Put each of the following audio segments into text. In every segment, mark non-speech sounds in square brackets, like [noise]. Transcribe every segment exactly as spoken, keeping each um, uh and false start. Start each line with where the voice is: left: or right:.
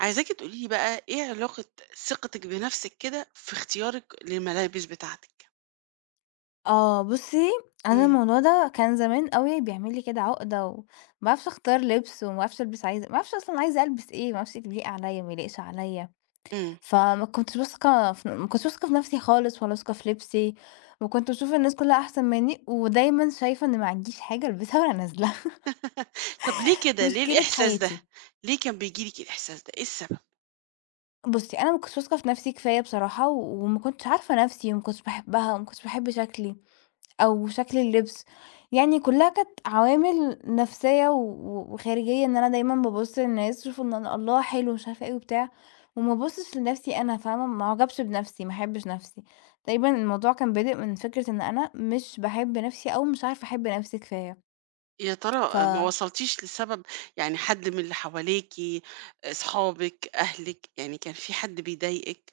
right: عايزاكِ تقولي لي بقى إيه علاقة ثقتِك بنفسِك كده في اختيارِك للملابس بتاعتِك؟
left: آه بُصّي، أنا
right: إمم،
left: الموضوع ده كان زمان أوي بيعمل لي كده عقدة وما باعرفش أختار لبس وما باعرفش ألبس عايزة ما اعرفش أصلًا عايزة ألبس إيه، ما اعرفش يليق عليّا ما يليقش عليّا،
right: إمم.
left: فما كنتش واثقة في ما كنتش واثقة في نفسي خالص ولا واثقة في لبسي، وكنت باشوف الناس كلها أحسن مني ودايمًا شايفة إن ما عنديش حاجة ألبسها وأنا نازلة.
right: [laughs] طب ليه
left: [laughs]
right: كده، ليه
left: مشكلة
right: الإحساس ده؟
left: حياتي.
right: ليه كان بييجي لِك الإحساس ده، إيه السبب؟
left: بُصّي، أنا ما كنتش واثقة في نفسي كفاية بصراحة، و- وما كنتش عارفة نفسي وما كنتش باحبها وما كنتش باحب شكلي. أو شكل اللبس، يعني كلّها كانت عوامل نفسية و وخارجية إن أنا دايمًا بابُص للناس يشوفوا إن أنا الله حلو مش عارفة إيه وبتاع، وما ابُصّش لنفسي أنا فاهمة، ما اعجبش بنفسي، ما احبش نفسي، تقريبًا الموضوع كان بادئ من فكرة إن أنا مش باحب نفسي أو مش عارفة أحب نفسي كفاية،
right: يا
left: ف
right: ترى ما وصلتيش لسبب، يعني حد من اللي حواليكِ، أصحابِك، أهلِك، يعني كان في حد بيضايقِك،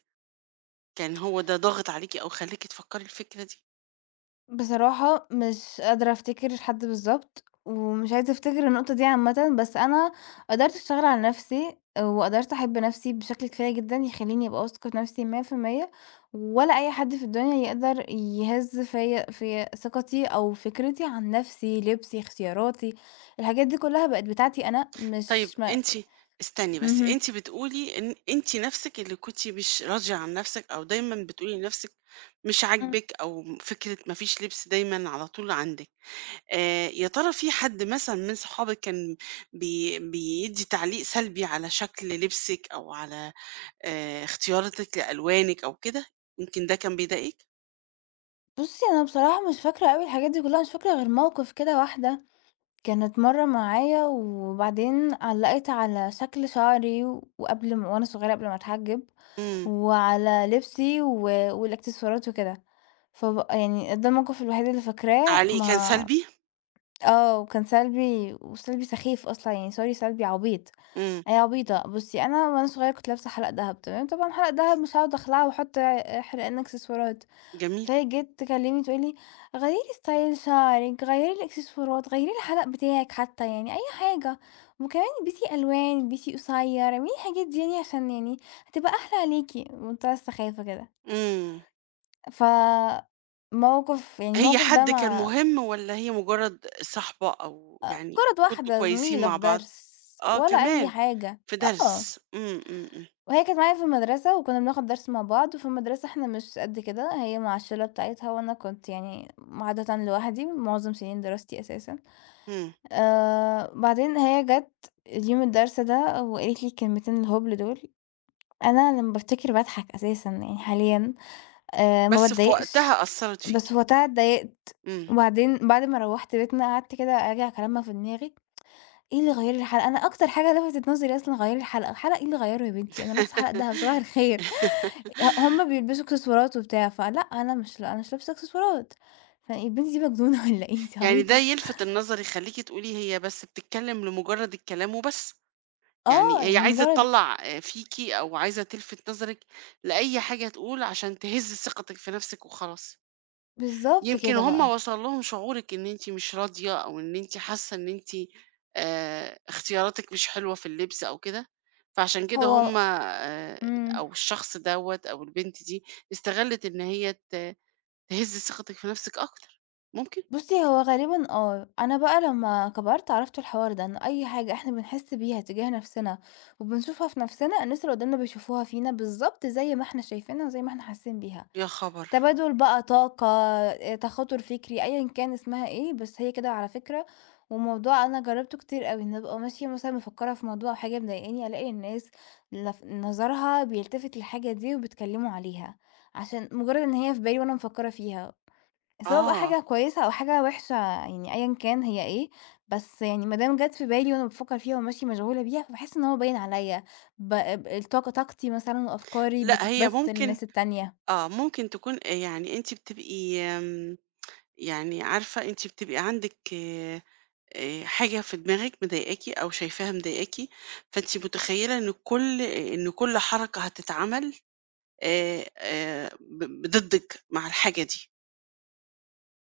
right: كان هو ده ضاغط عليكِ أو خلّاكِ تفكّري الفكرة دي؟
left: بصراحة مش قادرة أفتكر حد بالضبط، ومش عايزة أفتكر النقطة دي عامةً، بس أنا قدرت أشتغل على نفسي، وقدرت أحب نفسي بشكل كفاية جدًا يخلّيني أبقى واثقة في نفسي مئة في المئة ولا أي حد في الدنيا يقدر يهِز فيَّ في ثقتي أو فكرتي عن نفسي، لبسي، اختياراتي، الحاجات دي كلها بقت بتاعتي أنا
right: طيب
left: مش ما
right: أنتِ استني بس،
left: اهم.
right: أنتِ بتقولي إن أنتِ نَفْسِك اللي كنتِ مش راضية عن نَفْسِك أو دايمًا بتقولي لنَفْسِك مش
left: إمم،
right: عاجبِك أو فكرة ما فيش لبس دايمًا على طول عندِك. آآ يا ترى في حد مثلًا من صحابِك كان بي بيدّي تعليق سلبي على شكل لبسِك أو على آآ اختياراتِك لألوانِك أو كده؟ يمكن ده كان بيضايقِك؟
left: بُصّي أنا بصراحة مش فاكرة أوي الحاجات دي كلها، مش فاكرة غير موقف كده واحدة كانت مرة معايا وبعدين علّقِت على شكل شعري وقبل ما وأنا صغيرة قبل ما أتحجّب،
right: إمم.
left: وعلى لبسي و والإكسسوارات وكده، فب يعني ده الموقف الوحيد اللي فاكراه
right: تعليق كان
left: ما
right: سلبي؟
left: آه، وكان سلبي وسلبي سخيف أصلًا يعني sorry سلبي عبيط،
right: إمم.
left: أنا عبيطة بُصّي أنا وأنا صغيرة كنت لابسة حلق دهب تمام، طبعًا حلق دهب مش هاقعد أخلعه وأحط حرقان إكسسوارات.
right: جميل.
left: فهي جيت تكلمني تقول لي: «غيّري ستايل شعرِك، غيّري الإكسسوارات، غيّري الحَلَق بتاعِك حتى يعني أي حاجة، وكمان البسي ألوان، البسي قصيّر، اعملي الحاجات دي يعني عشان يعني هتبقى أحلى عليكِ.» بمنتهى السخافة كده.
right: إمم.
left: ف موقف يعني
right: هي
left: الموقف ده
right: حد كان
left: ما
right: مهم والّا هي مجرد صاحبة أو يعني
left: مجرّد
right: كنتم
left: واحدة
right: كويسين
left: زميلة
right: مع
left: في
right: بعض؟
left: درس
right: آه
left: ولا أي
right: كمان،
left: حاجة.
right: في
left: آه.
right: درس، إمم، إمم، إمم،
left: وهي كانت معايا في المدرسة وكُنّا بناخد درس مع بعض، وفي المدرسة إحنا مش قد كده، هي مع الشِلّة بتاعتها وأنا كنت يعني عادةً لوحدي معظم سنين دراستي أساسًا.
right: إمم،
left: آآ، بعدين هي جات اليوم الدرس ده وقالت لي الكلمتين الهبل دول، أنا لمّا بافتكر باضحك أساسًا يعني حاليًا، آآ، ما
right: بس في
left: باتضايقش،
right: وقتها أثّرت
left: بس
right: فيكِ،
left: وقتها اتضايقت،
right: إمم.
left: وبعدين بعد ما روّحت بيتنا قعدت كده أراجع كلامها في دماغي، إيه اللي غيّر لي الحلقة؟ أنا أكتر حاجة لفتت نظري أصلًا غيّر الحلقة، الحلقة إيه اللي غيّره يا بنتي؟ أنا لابسة حلقة دهب صباح الخير، [laughs] ه
right: [laughs]
left: هُم بيلبسوا إكسسوارات وبتاع، فلأ أنا مش أنا مش لابسة إكسسوارات، فالبنت دي مجنونة [laughs] والّا إيه؟ أنتِ
right: يعني ده
left: عبيطة؟
right: يلفت النظر يخلّيكِ تقولي هي بس بتتكلم لمجرد الكلام وبس، يعني
left: آه،
right: هي
left: يعني
right: عايزة
left: مجرد
right: تطلّع آآ فيكِ أو عايزة تلفت نظرِك لأي حاجة تقول عشان تهز ثقتِك في نفسِك وخلاص.
left: بالضبط
right: يمكن
left: كده
right: هم
left: بقى.
right: وصل لهم شعورِك إن أنتِ مش راضية أو إن أنتِ حاسة إن أنتِ آآ اختياراتِك مش حلوة في اللبس أو كده، فعشان كده هم
left: هو
right: آآ
left: إمم.
right: أو الشخص دوّة أو البنت دي استغلِّت إن هي ت تهز ثقتِك في نفسِك أكتر، ممكن؟
left: بُصّي، هو غالبًا آه. أنا بقى لمّا كبرت عرفت الحوار ده، إن أي حاجة إحنا بنحس بيها تجاه نفسنا وبنشوفها في نفسنا، الناس اللي قدامنا بيشوفوها فينا بالضبط زي ما إحنا شايفينها وزي ما إحنا حاسين بيها.
right: يا خبر!
left: تبادل بقى طاقة، آآ، تخاطُر فكري، أيًا كان اسمها إيه، بس هي كده على فكرة، وموضوع أنا جرّبته كتير أوي، إن أبقى ماشية مثلًا مفكّرة في موضوع أو حاجة مضايقاني، ألاقي الناس لف نظرها بيلتفت للحاجة دي وبيتكلّموا عليها، عشان مجرّد إن هي في بالي وأنا مفكّرة فيها، سواء بقى
right: آه،
left: حاجة كويسة أو حاجة وِحشة يعني أيًا كان هي إيه، بس يعني ما دام جات في بالي وأنا بافكّر فيها وماشية مشغولة بيها، فباحس إن هو باين عليَّ، ب ب الطاقة طاقتي مثلًا وأفكاري
right: لأ هي
left: بتتبث
right: ممكن
left: للناس التانية،
right: آه، ممكن تكون آه، يعني أنتِ بتبقي آمم، يعني عارفة أنتِ بتبقي عندِك آآ حاجة في دماغِك مضايقاكِ أو شايفاها مضايقاكِ، فأنتِ متخيلة إن كل إن كل حركة هتتعمل آآ آآ ب ضدِّك مع الحاجة دي.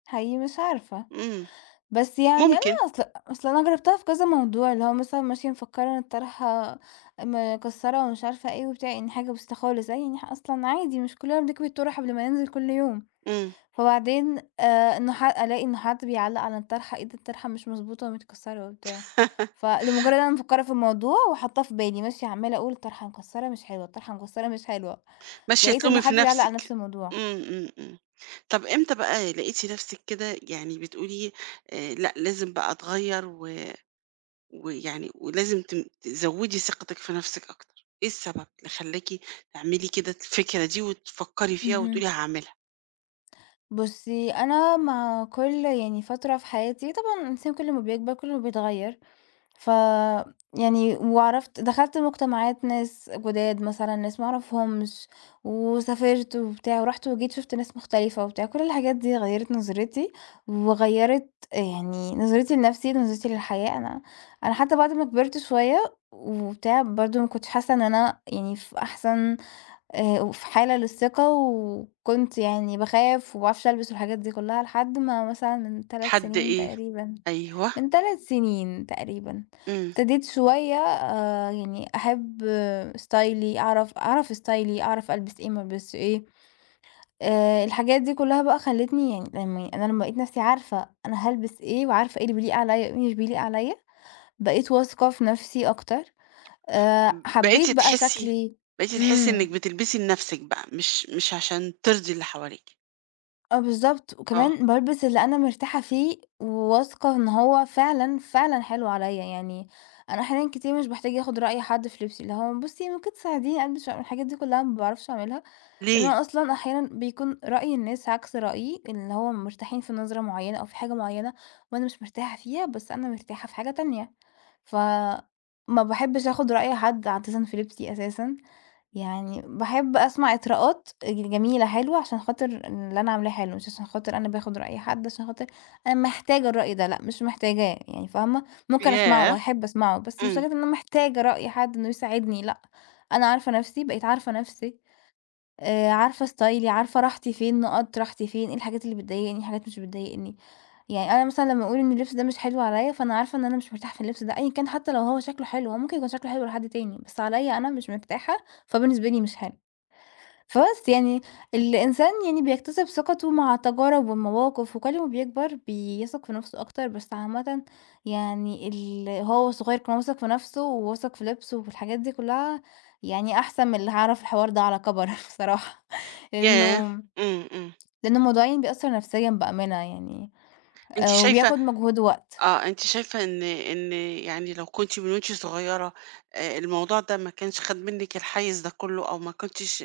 left: حقيقي مش عارفة.
right: إمم،
left: بس يعني أنا
right: ممكن،
left: أصل أصل أنا جرّبتها في كذا موضوع، اللي هو مثلًا ماشية مفكّرة إن الطرحة مكسّرة ومش عارفة إيه وبتاع، يعني حاجة بسيطة خالص، يعني ح أصلًا عادي مش كلّنا بنكوي الطُرح قبل ما ننزل كل يوم،
right: إمم.
left: فبعدين آآ إنه ح ألاقي إن حد بيعلّق على الطرحة، إيه ده الطرحة مش مضبوطة ومتكسّرة وبتاع،
right: [laughs]
left: فلمجرّد أنا مفكّرة في الموضوع وحاطاه في بالي، ماشية عمّالة أقول الطرحة مكسّرة مش حلوة، الطرحة مكسّرة مش حلوة،
right: ماشية
left: لقيت إن
right: تلومي في
left: حد بيعلّق على نفس
right: نفسِك.
left: الموضوع.
right: إمم، إمم، إمم. طَب إمتى بقى لقيتِ نفسِك كده يعني بتقولي آآ لأ، لازم بقى أتغيّر و ويعني ولازم تم تزوّدي ثقتِك في نفسِك أكتر؟ إيه السبب اللي خلّاكِ تعملي كده الفكرة دي وتفكّري فيها وتقولي
left: اهم.
right: هاعملها؟
left: بُصّي، أنا مع كل يعني فترة في حياتي طبعًا الإنسان كل ما بيكبر كل ما بيتغيّر، ف يعني وعرفت دخلت مجتمعات ناس جداد مثلًا، ناس ما أعرفهمش، وسافرت وبتاع ورُحت وجيت شُفت ناس مختلفة وبتاع، كل الحاجات دي غيّرت نظرتي، وغيّرت يعني نظرتي لنفسي، نظرتي للحياة، أنا أنا حتى بعد ما كبرت شوية وبتاع برضه ما كنتش حاسة إن أنا يعني في أحسن آآ وفي حالة للثقة وكنت يعني باخاف وما باعرفش ألبس والحاجات دي كلّها، لحد ما مثلًا من ثلاث
right: حد
left: سنين
right: إيه؟
left: تقريبًا
right: أيوه،
left: من ثلاث سنين تقريبًا
right: إمم.
left: ابتديت شوية آآ يعني أحب آه، ستايلي، أعرف أعرف ستايلي، أعرف ألبس إيه، ما ألبسش إيه، آآ الحاجات دي كلّها بقى خلّتني يعني لمّا أنا لمّا لقيت نفسي عارفة أنا هالبس إيه وعارفة إيه اللي بيليق عليَّ وإيه اللي مش بيليق عليَّ، بقيت واثقة في نفسي أكتر، آآ
right: بقيتِ
left: حبيت بقى
right: تحسّي
left: شكلي.
right: بقيتِ تحسّي إنِّك
left: إمم.
right: بتلبسي لنَفْسِك بقى، مش مش عشان ترضي اللي حواليكِ.
left: آه بالضبط،
right: آه،
left: وكمان بالبس اللي أنا مرتاحة فيه وواثقة إن هو فعلًا، فعلًا حلو عليّا، يعني أنا أحيانًا كتير مش باحتاج آخُد رأي حد في لبسي، اللي هو بُصّي ممكن تساعديني ألبس الحاجات دي كلّها ما باعرفش أعملها، لإن
right: ليه؟
left: أنا أصلًا أحيانًا بيكون رأي الناس عكس رأيي، اللي هو مرتاحين في نظرة معيّنة أو في حاجة معيّنة وأنا مش مرتاحة فيها، بس أنا مرتاحة في حاجة تانية، ف ما باحبّش آخُد رأي حد عادةً في لبسي أساسًا. يعني باحب أسمع إطراءات ج جميلة حلوة عشان خاطر اللي أنا عاملاه حلو، مش عشان خاطر أنا باخد رأي حد، عشان خاطر أنا محتاجة الرأي ده، لأ مش محتاجاه يعني فاهمة، ممكن أسمعه
right: ياه!
left: وأحب أسمعه، بس مش
right: إمم،
left: لدرجة إن أنا محتاجة رأي حد إنه يساعدني لأ، أنا عارفة نفسي، بقيت عارفة نفسي، آآ، عارفة ستايلي، عارفة راحتي فين، نقاط راحتي فين، إيه الحاجات اللي بتضايقني، إيه الحاجات مش بتضايقني، يعني أنا مثلًا لمّا أقول إن اللبس ده مش حلو عليَّ، فأنا عارفة إن أنا مش مرتاحة في اللبس ده أيًا كان حتى لو هو شكله حلو، هو ممكن يكون شكله حلو لحد تاني، بس عليَّ أنا مش مرتاحة، فبالنسبة لي مش حلو. فبس يعني الإنسان يعني بيكتسب ثقته مع التجارب والمواقف، وكل ما بيكبر بيثق في نفسه أكتر، بس عامةً يعني ال هو صغير كان واثق في نفسه وواثق في لبسه وفي الحاجات دي كلها، يعني أحسن من اللي هيعرف الحوار ده على كبر [laughs] بصراحة،
right: ياه!
left: لإنه
right: إمم، إمم.
left: لإن الموضوع يعني بيأثر نفسيًا بأمانة يعني،
right: أنتِ
left: آآ
right: شايفة
left: وبياخد مجهود ووقت.
right: آه، أنتِ شايفة إن إن يعني لو كنتِ من وأنتِ صغيرة آآ الموضوع ده ما كانش خَد منِّك الحيّز ده كُلّه أو ما كنتيش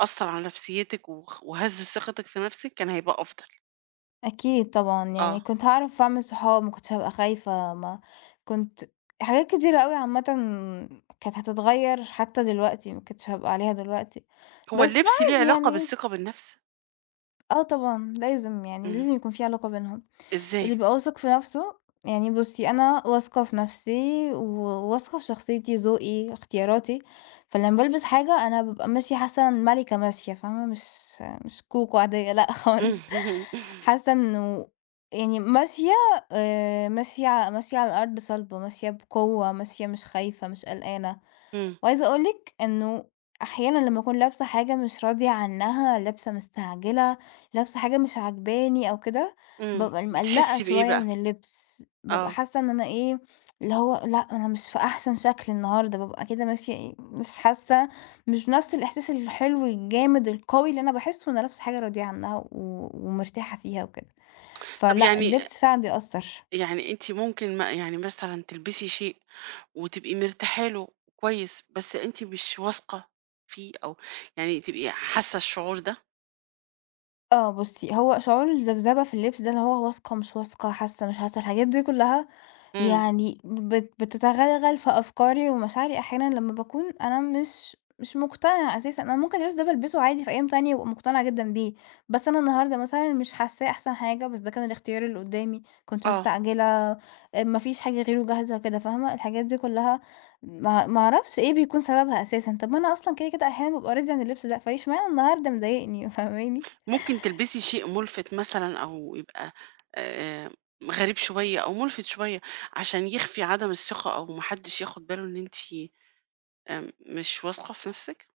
right: أثّر على نفسيّتِك وخ وهز ثقتِك في نَفْسِك كان هيبقى أفضل.
left: أكيد طبعًا، يعني
right: آه.
left: كنت هاعرف أعمل صحاب، ما كنتش هابقى خايفة، ما كنت حاجات كتيرة أوي عامةً كانت هتتغيّر حتى دلوقتي، ما كنتش هابقى عليها دلوقتي،
right: هو
left: بس
right: اللبس ليه
left: عادي
right: علاقة
left: يعني
right: بالثقة بالنَفْس؟
left: آه طبعًا لازم يعني
right: إمم.
left: لازم يكون في علاقة بينهم.
right: إزاي؟
left: اللي بيبقى واثق في نفسه يعني بُصّي، أنا واثقة في نفسي وواثقة في شخصيتي، ذوقي، اختياراتي، فلمّا بالبس حاجة أنا بابقى ماشية حاسة إن مَلِكة ماشية فاهمة، مش مش كوكو عادية لأ [laughs] خالص،
right: [laughs]
left: حاسة إنه يعني ماشية آآ، ماشية ماشية على الأرض صلبة، ماشية بقوة، ماشية مش خايفة، مش قلقانة،
right: إمم،
left: وعايزة أقول لِك إنه أحيانًا لمّا أكون لابسة حاجة مش راضية عنها، لابسة مستعجلة، لابسة حاجة مش عاجباني أو كده
right: إمم،
left: بابقى مقلّقة
right: بتحسّي بإيه
left: شوية
right: بقى؟
left: من اللبس، بابقى
right: آه،
left: حاسة إن أنا إيه، اللي هو لأ أنا مش في أحسن شكل النهارده، بابقى كده ماشية إيه، مش حاسة مش بنفس الإحساس الحلو الجامد القوي اللي أنا باحسه وأنا لابسة حاجة راضية عنها و ومرتاحة فيها وكده،
right: طب
left: فلأ
right: يعني
left: اللبس فعلًا بيأثّر.
right: يعني أنتِ ممكن ما يعني مثلًا تلبسي شيء وتبقي مرتاحة له كويس، بس أنتِ مش واثقة فيه أو يعني تبقي حاسة الشعور ده؟
left: آه بُصّي، هو شعور الذبذبة في اللبس ده اللي هو واثقة مش واثقة، حاسة مش حاسة، الحاجات دي كلّها
right: إمم،
left: يعني بت بتتغلغل في أفكاري ومشاعري أحيانًا لمّا باكون أنا مش مش مقتنعة أساسًا، أنا ممكن اللبس ده بالبسه عادي في أيام تانية وأبقى مقتنعة جدًا بيه، بس أنا النهارده مثلًا مش حاساه أحسن حاجة، بس ده كان الاختيار اللي قدامي، كنت
right: آه،
left: مستعجلة، آآ، ما فيش حاجة غيره جاهزة كده فاهمة؟ الحاجات دي كلها ما ما أعرفش إيه بيكون سببها أساسًا، طب ما أنا أصلًا كده كده أحيانًا بابقى راضية عن اللبس ده، فاشمعنى النهارده مضايقني [laughs] فاهماني؟
right: ممكن تلبسي شيء مُلفِت مثلًا أو يبقى آآ غريب شوية أو مُلفِت شوية عشان يخفي عدم الثقة أو ما حدش ياخد باله إن أنتِ آآ مش واثقة في نَفْسِك؟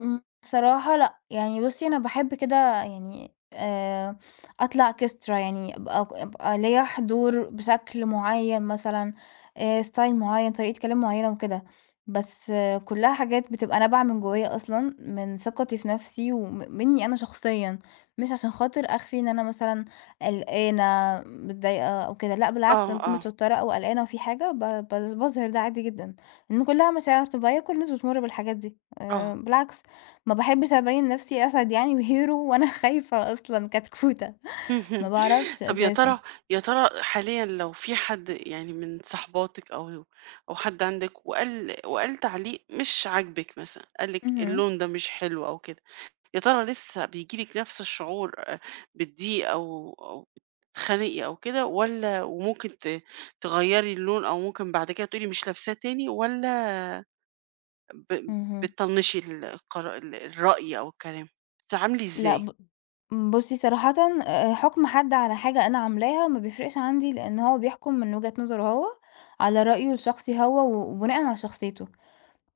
left: إمم، بصراحة لأ، يعني بُصّي أنا باحب كده يعني آآ، أطلع orchestra يعني أبقى أبقى ليّا حضور بشكل معيّن مثلًا آآ، style معيّن، طريقة كلام معيّنة وكده، بس آه، كلّها حاجات بتبقى نابعة من جوّايا أصلًا، من ثقتي في نفسي وم منّي أنا شخصيًا، مش عشان خاطر أخفي إن أنا مثلًا قلقانة، متضايقة أو كده، لأ بالعكس
right: آه،
left: لمّا باكون
right: آه،
left: متوترة أو قلقانة وفي حاجة ب ب باظهر ده عادي جدًا، لإن كلّها مشاعر طبيعية، كل الناس بتمُر بالحاجات دي
right: آه.
left: آآ، بالعكس. ما باحبش أبيّن نفسي أسد يعني وhero وأنا [laughs] خايفة أصلًا كتكوتة، ما
right: [laughs]
left: باعرفش
right: طب يا
left: أساسًا.
right: ترى يا ترى حاليًا لو في حد يعني من صاحباتِك أو أو حد عندِك وقال وقال تعليق مش عاجبِك مثلًا، قال لِك
left: اهم،
right: اللون ده مش حلو أو كده، يا ترى لسه بييجي لِك نفس الشعور آآ بالضيق أو أو بتتخنقي أو كده والّا وممكن ت تغيّري اللون أو ممكن بعد كده تقولي مش لابساه تاني والّا ب
left: اهم.
right: بتطنّشي ال القرا ال الرأي أو الكلام؟ بتتعاملي
left: لأ
right: إزاي؟
left: ب بُصّي صراحةً آآ، حُكم حد على حاجة أنا عاملاها ما بيفرقش عندي، لإن هو بيحكم من وجهة نظره هو، على رأيه الشخصي هو، و- وبناءً على شخصيته.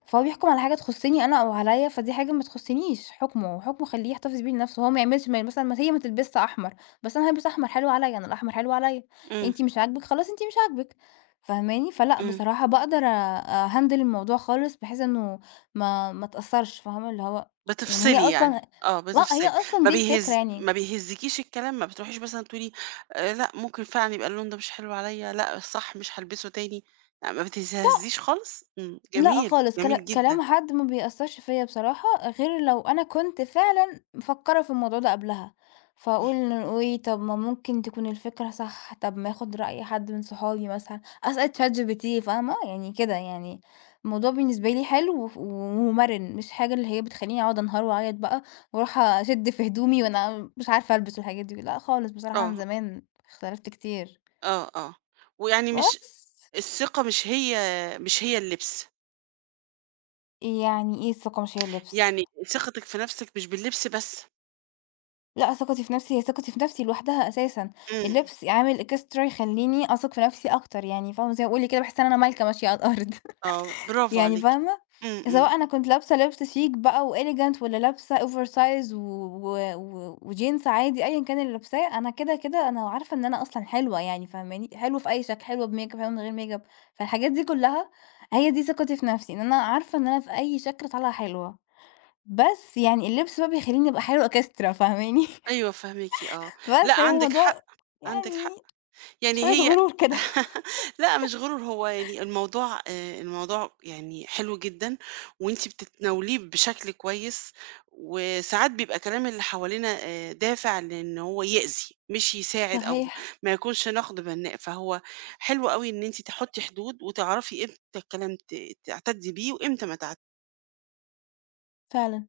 left: فهو بيحكم على حاجة تخصني أنا أو عليَّ، فدي حاجة ما تخصنيش، حكمه، حكمه خلّيه يحتفظ بيه لنفسه، هو ما يعملش ما مثلًا ما هي ما تلبسش أحمر، بس أنا هالبس أحمر حلو عليَّ، أنا الأحمر حلو عليَّ،
right: إمم،
left: أنتِ مش عاجبِك خلاص أنتِ مش عاجبِك، فاهماني؟ فلأ
right: إمم.
left: بصراحة باقدر أ أhandle الموضوع خالص بحيث إنه ما ما اتأثرش، فاهمة؟ اللي هو يعني
right: بتفصلي
left: هي
right: يعني،
left: أصلًا
right: آه
left: لأ هي
right: بتفصلي،
left: أصلًا
right: ما
left: دي الفكرة
right: بيهز
left: يعني
right: ما بيهزكيش الكلام، ما بتروحيش مثلًا تقولي آآ لأ ممكن فعلًا يبقى اللون ده مش حلو عليَّ، لأ الصح مش هالبسه تاني، لأ ما بتتهزيش خالص؟ إمم،
left: لأ
right: جميل،
left: خالص،
right: جميل
left: كلا
right: جدًا،
left: كلام حد ما بيأثّرش فيّا بصراحة، غير لو أنا كنت فعلًا مفكّرة في الموضوع ده قبلها، فأقول إنه إيه، طَب ما ممكن تكون الفكرة صح، طَب ما آخُد رأي حد من صحابي مثلًا، أسأل ChatGPT فاهمة، يعني كده يعني الموضوع بالنسبة لي حلو وف ومَرِن، مش حاجة اللي هي بتخلّيني أقعد أنهار وأعيط بقى وأروح أشِد في هدومي وأنا مش عارفة ألبس والحاجات دي، لأ خالص بصراحة عن
right: آه،
left: زمان اختلفت كتير،
right: آه، آه، ويعني مش
left: بس
right: الثقة مش هي مش هي اللبس،
left: يعني إيه الثقة مش هي اللبس.
right: يعني ثقتِك في نفسِك مش باللبس بس،
left: لأ، ثقتي في نفسي هي ثقتي في نفسي لوحدها أساسًا،
right: إمم،
left: اللبس عامل إكسترا يخلّيني أثق في نفسي أكتر يعني فاهمة، زي ما باقول كده باحس إن أنا ملكة ماشية على الأرض.
right: آه
left: [laughs]
right: برافو
left: يعني
right: عليكِ،
left: فاهمة،
right: إمم، إمم،
left: سواء أنا كنت لابسة لبس شيك بقى وelegant والّا لابسة oversize و و و وجينز عادي أيًا كان اللي لابساه، أنا كده، كده أنا عارفة إن أنا أصلًا حلوة يعني فاهماني، حلوة في أي شكل، حلوة بmakeup حلوة من غير makeup. فالحاجات دي كلها هي دي ثقتي في نفسي، إن أنا عارفة إن أنا في أي شكل طالعة حلوة، بس يعني اللبس بقى بيخلّيني أبقى حلوة [laughs] إكسترا فاهماني.
right: أيوه فاهماكِ آه، لأ
left: بس هي
right: عندِك حق،
left: موضوع
right: عندِك حق.
left: يعني
right: يعني
left: شوية
right: هي
left: غرور كده. [laughs]
right: [laughs] لأ مش غرور، هو يعني الموضوع آآ الموضوع يعني حلو جدًا وأنتِ بتتناوليه بشكل كويس، وساعات بيبقى كلام اللي حوالينا آآ دافع لإن هو يأذي، مش يساعد أو
left: صحيح،
right: ما يكونش نقد بناء، فهو حلو أوي إن أنتِ تحطّي حدود وتعرفي إمتى الكلام ت تعتدّي بيه وإمتى ما تعت
left: فعلًا.